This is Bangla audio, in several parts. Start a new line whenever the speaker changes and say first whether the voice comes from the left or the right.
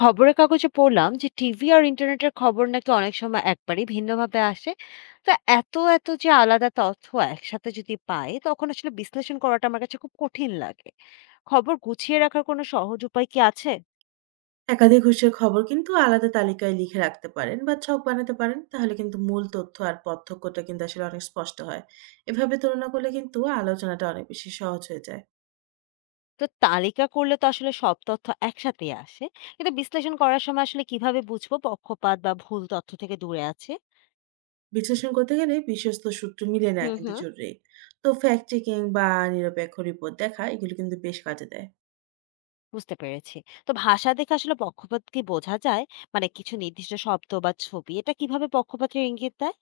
left: খবরের কাগজে পড়লাম যে টিভি আর ইন্টারনেটের খবর নাকি অনেক সময় একবারই ভিন্নভাবে আসে। তা এত এত যে আলাদা তথ্য একসাথে যদি পাই তখন আসলে বিশ্লেষণ করাটা আমার কাছে খুব কঠিন লাগে। খবর গুছিয়ে রাখার কোনো সহজ উপায় কি আছে?
right: একাধিক উৎসের খবর কিন্তু আলাদা তালিকায় লিখে রাখতে পারেন বা ছক বানাতে পারেন। তাহলে কিন্তু মূল তথ্য আর পার্থক্যটা কিন্তু আসলে অনেক স্পষ্ট হয়। এভাবে তুলনা করলে কিন্তু আলোচনাটা অনেক বেশি সহজ হয়ে যায়।
left: তো তালিকা করলে তো আসলে সব তথ্য একসাথে আসে, কিন্তু বিশ্লেষণ করার সময় আসলে কিভাবে বুঝবো পক্ষপাত বা ভুল তথ্য থেকে দূরে আছে?
right: বিশ্লেষণ করতে গেলে বিশ্বস্ত সূত্র মিলে নেওয়া
left: হুম
right: কিন্তু
left: হুম।
right: জরুরি। তো ফ্যাক্ট চেকিং বা নিরপেক্ষ রিপোর্ট দেখা এগুলো কিন্তু বেশ কাজে দেয়।
left: বুঝতে পেরেছি। তো ভাষা দেখে আসলে পক্ষপাত কি বোঝা যায়? মানে কিছু নির্দিষ্ট শব্দ বা ছবি এটা কিভাবে পক্ষপাতের ইঙ্গিত দেয়?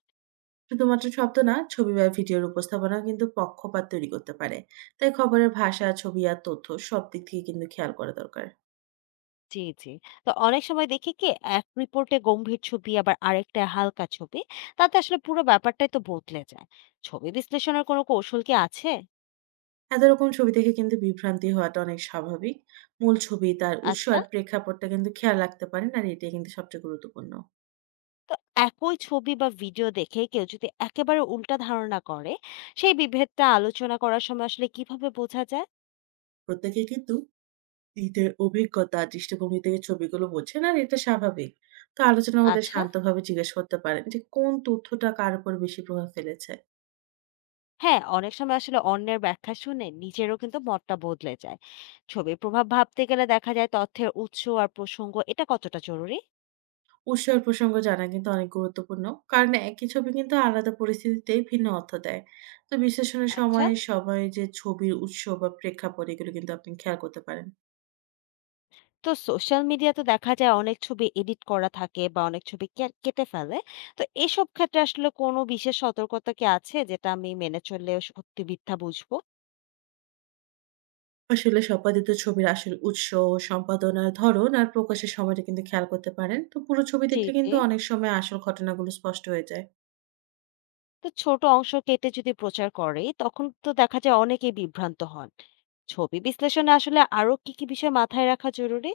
right: শুধুমাত্র শব্দ না, ছবি বা ভিডিওর উপস্থাপনা কিন্তু পক্ষপাত তৈরি করতে পারে। তাই খবরের ভাষা, ছবি আর তথ্য সব দিক থেকে কিন্তু খেয়াল করা দরকার।
left: জি, জি। তো অনেক সময় দেখি কি, এক রিপোর্টে গম্ভীর ছবি আবার আরেকটায় হালকা ছবি। তাতে আসলে পুরো ব্যাপারটাই তো বদলে যায়। ছবি বিশ্লেষণের কোনো কৌশল কি আছে?
right: এত রকম ছবি দেখে কিন্তু বিভ্রান্তি হওয়াটা অনেক স্বাভাবিক। মূল ছবি, তার উৎস
left: আচ্ছা,
right: আর প্রেক্ষাপটটা কিন্তু খেয়াল রাখতে পারেন। আর এটাই কিন্তু সবচেয়ে গুরুত্বপূর্ণ।
left: তো একই ছবি বা ভিডিও দেখে কেউ যদি একেবারে উল্টা ধারণা করে, সেই বিভেদটা আলোচনা করার সময় আসলে কিভাবে বোঝা যায়?
right: প্রত্যেকে কিন্তু নিজের অভিজ্ঞতা, আর দৃষ্টিভঙ্গি থেকে ছবিগুলো বোঝেন, আর এটা স্বাভাবিক। তো আলোচনা হলে
left: আচ্ছা।
right: শান্তভাবে জিজ্ঞেস করতে পারেন যে কোন তথ্যটা কার উপর বেশি প্রভাব ফেলেছে।
left: হ্যাঁ, অনেক সময় আসলে অন্যের ব্যাখ্যা শুনে নিজেরও কিন্তু মতটা বদলে যায়। ছবির প্রভাব ভাবতে গেলে দেখা যায় তথ্যের উৎস আর প্রসঙ্গ এটা কতটা জরুরি?
right: উৎস আর প্রসঙ্গ জানা কিন্তু অনেক গুরুত্বপূর্ণ। কারণ একই ছবি কিন্তু আলাদা পরিস্থিতিতেই ভিন্ন অর্থ দেয়। তো বিশ্লেষণের
left: আচ্ছা।
right: সময় সবাই যে ছবির উৎস বা প্রেক্ষাপট এগুলো কিন্তু আপনি খেয়াল করতে পারেন।
left: তো সোশ্যাল মিডিয়াতে দেখা যায় অনেক ছবি এডিট করা থাকে বা অনেক ছবি কেটে ফেলে। তো এসব ক্ষেত্রে আসলে কোনো বিশেষ সতর্কতা কি আছে যেটা আমি মেনে চললে সত্যি মিথ্যা বুঝবো?
right: আসলে সম্পাদিত ছবির আসল উৎস, সম্পাদনার ধরন আর প্রকাশের সময়টা কিন্তু খেয়াল করতে পারেন। তো পুরো ছবি
left: জি
right: দেখলে
left: জি।
right: কিন্তু অনেক সময় আসল ঘটনাগুলো স্পষ্ট হয়ে যায়।
left: তো ছোট অংশ কেটে যদি প্রচার করে তখন তো দেখা যায় অনেকেই বিভ্রান্ত হন। ছবি বিশ্লেষণে আসলে আরো কি কি বিষয় মাথায় রাখা জরুরি?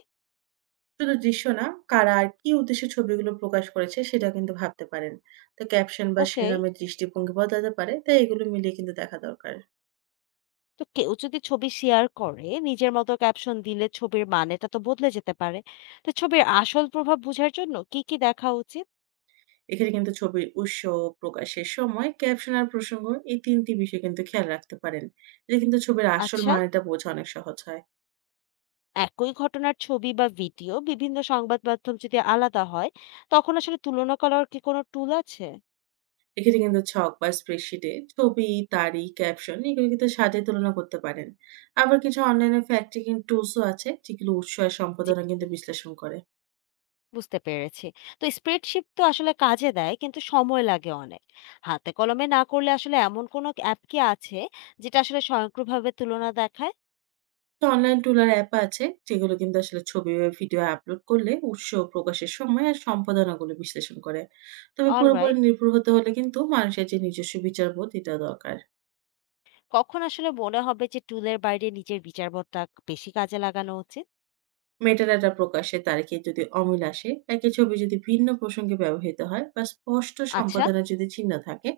right: শুধু দৃশ্য না, কারা আর কি উদ্দেশ্যে ছবিগুলো প্রকাশ করেছে সেটা কিন্তু ভাবতে পারেন। তো ক্যাপশন বা
left: ওকে।
right: শিরোনামের দৃষ্টিভঙ্গি বদলাতে পারে, তাই এগুলো মিলিয়ে কিন্তু দেখা দরকার।
left: তো কেউ যদি ছবি শেয়ার করে নিজের মতো ক্যাপশন দিলে ছবির মানেটা তো বদলে যেতে পারে। তো ছবির আসল প্রভাব বোঝার জন্য কি কি দেখা উচিত?
right: এখানে কিন্তু ছবির উৎস, প্রকাশের সময়, ক্যাপশন আর প্রসঙ্গ, এই ৩ টি বিষয় কিন্তু খেয়াল রাখতে পারেন। এতে কিন্তু ছবির আসল
left: আচ্ছা।
right: মানেটা বোঝা অনেক সহজ হয়।
left: একই ঘটনার ছবি বা ভিডিও বিভিন্ন সংবাদ মাধ্যম যদি আলাদা হয়, তখন আসলে তুলনা করার কি কোনো টুল আছে?
right: এক্ষেত্রে কিন্তু ছক বা স্প্রেডশিটে ছবি, তারিখ, ক্যাপশন এগুলো কিন্তু সাজিয়ে তুলনা করতে পারেন। আবার কিছু অনলাইনে ফ্যাক্ট চেকিং টুলসও আছে যেগুলো উৎস আর
left: জি,
right: সম্পাদনা কিন্তু বিশ্লেষণ করে।
left: বুঝতে পেরেছি। তো স্প্রেডশিট তো আসলে কাজে দেয়, কিন্তু সময় লাগে অনেক। হাতে কলমে না করলে আসলে এমন কোনো অ্যাপ কি আছে যেটা আসলে স্বয়ংক্রিয়ভাবে তুলনা দেখায়?
right: তো অনলাইন টুল আর অ্যাপ আছে যেগুলো কিন্তু আসলে ছবি বা ভিডিও আপলোড করলে উৎস ও প্রকাশের সময় আর সম্পাদনাগুলো বিশ্লেষণ করে। তবে পুরোপুরি
left: অলরাইট।
right: নির্ভর হতে হলে কিন্তু মানুষের যে নিজস্ব বিচারবোধ এটা দরকার।
left: কখন আসলে মনে হবে যে টুলের বাইরে নিজের বিচারবোধটা বেশি কাজে লাগানো উচিত?
right: মেটাডাটা প্রকাশের তারিখে যদি অমিল আসে, একই ছবি যদি ভিন্ন প্রসঙ্গে ব্যবহৃত হয় বা স্পষ্ট
left: আচ্ছা।
right: সম্পাদনার যদি চিহ্ন থাকে,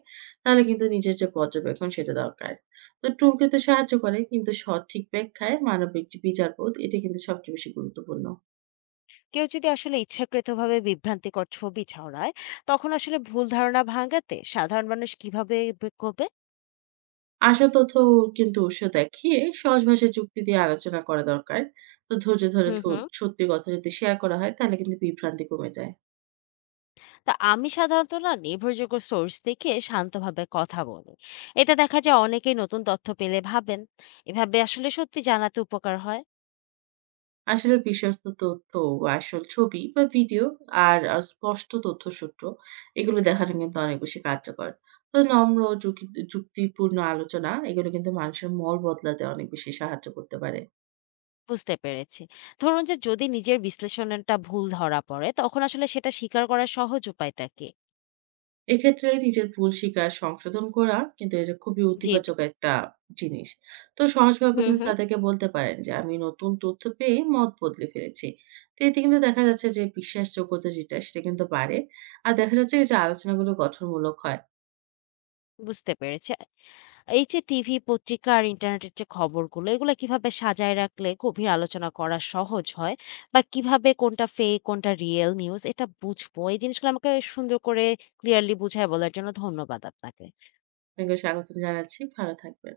right: তাহলে কিন্তু নিজের যে পর্যবেক্ষণ সেটা দরকার। তো টুল কিন্তু সাহায্য করে, কিন্তু সঠিক ব্যাখ্যায় মানবিক যে বিচারবোধ এটা কিন্তু সবচেয়ে বেশি গুরুত্বপূর্ণ।
left: কেউ যদি আসলে ইচ্ছাকৃতভাবে বিভ্রান্তিকর ছবি ছড়ায় তখন আসলে ভুল ধারণা ভাঙাতে সাধারণ মানুষ কিভাবে করবে?
right: আসল তথ্য ও কিন্তু উৎস দেখিয়ে সহজ ভাষায় যুক্তি দিয়ে আলোচনা করা দরকার। তো ধৈর্য ধরে
left: হুম
right: ধ
left: হুম।
right: সত্যি কথা যদি শেয়ার করা হয় তাহলে কিন্তু বিভ্রান্তি কমে যায়।
left: তা আমি সাধারণত না নির্ভরযোগ্য সোর্স দেখে শান্তভাবে কথা বলি। এটা দেখা যায় অনেকেই নতুন তথ্য পেলে ভাবেন এভাবে আসলে সত্যি জানাতে উপকার হয়।
right: আসলে বিশ্বস্ত তথ্য, আসল ছবি বা ভিডিও আর স্পষ্ট তথ্যসূত্র, এগুলো দেখাটা কিন্তু অনেক বেশি কার্যকর। তো নম্র ও যুক্তিপূর্ণ আলোচনা এগুলো কিন্তু মানুষের মন বদলাতে অনেক বেশি সাহায্য করতে পারে।
left: বুঝতে পেরেছি। ধরুন যে যদি নিজের বিশ্লেষণটা ভুল ধরা পড়ে তখন আসলে সেটা স্বীকার করার সহজ উপায়টা কি?
right: এক্ষেত্রে নিজের ভুল স্বীকার, সংশোধন করা কিন্তু এটা খুবই
left: জি।
right: ইতিবাচক একটা জিনিস। তো সহজভাবে
left: হুম
right: কিন্তু
left: হুম।
right: তাদেরকে বলতে পারেন যে, "আমি নতুন তথ্য পেয়ে মত বদলে ফেলেছি।" তো এতে কিন্তু দেখা যাচ্ছে যে বিশ্বাসযোগ্যতা যেটা সেটা কিন্তু বাড়ে। আর দেখা যাচ্ছে যে আলোচনাগুলো গঠনমূলক হয়।
left: বুঝতে পেরেছি। এই যে টিভি, পত্রিকা আর ইন্টারনেটের যে খবরগুলো, এগুলা কিভাবে সাজায় রাখলে গভীর আলোচনা করা সহজ হয়? বা কিভাবে কোনটা ফেক, কোনটা রিয়েল নিউজ এটা বুঝবো? এই জিনিসগুলো আমাকে সুন্দর করে ক্লিয়ারলি বুঝায় বলার জন্য ধন্যবাদ আপনাকে।
right: আপনাকেও স্বাগতম জানাচ্ছি। ভালো থাকবেন।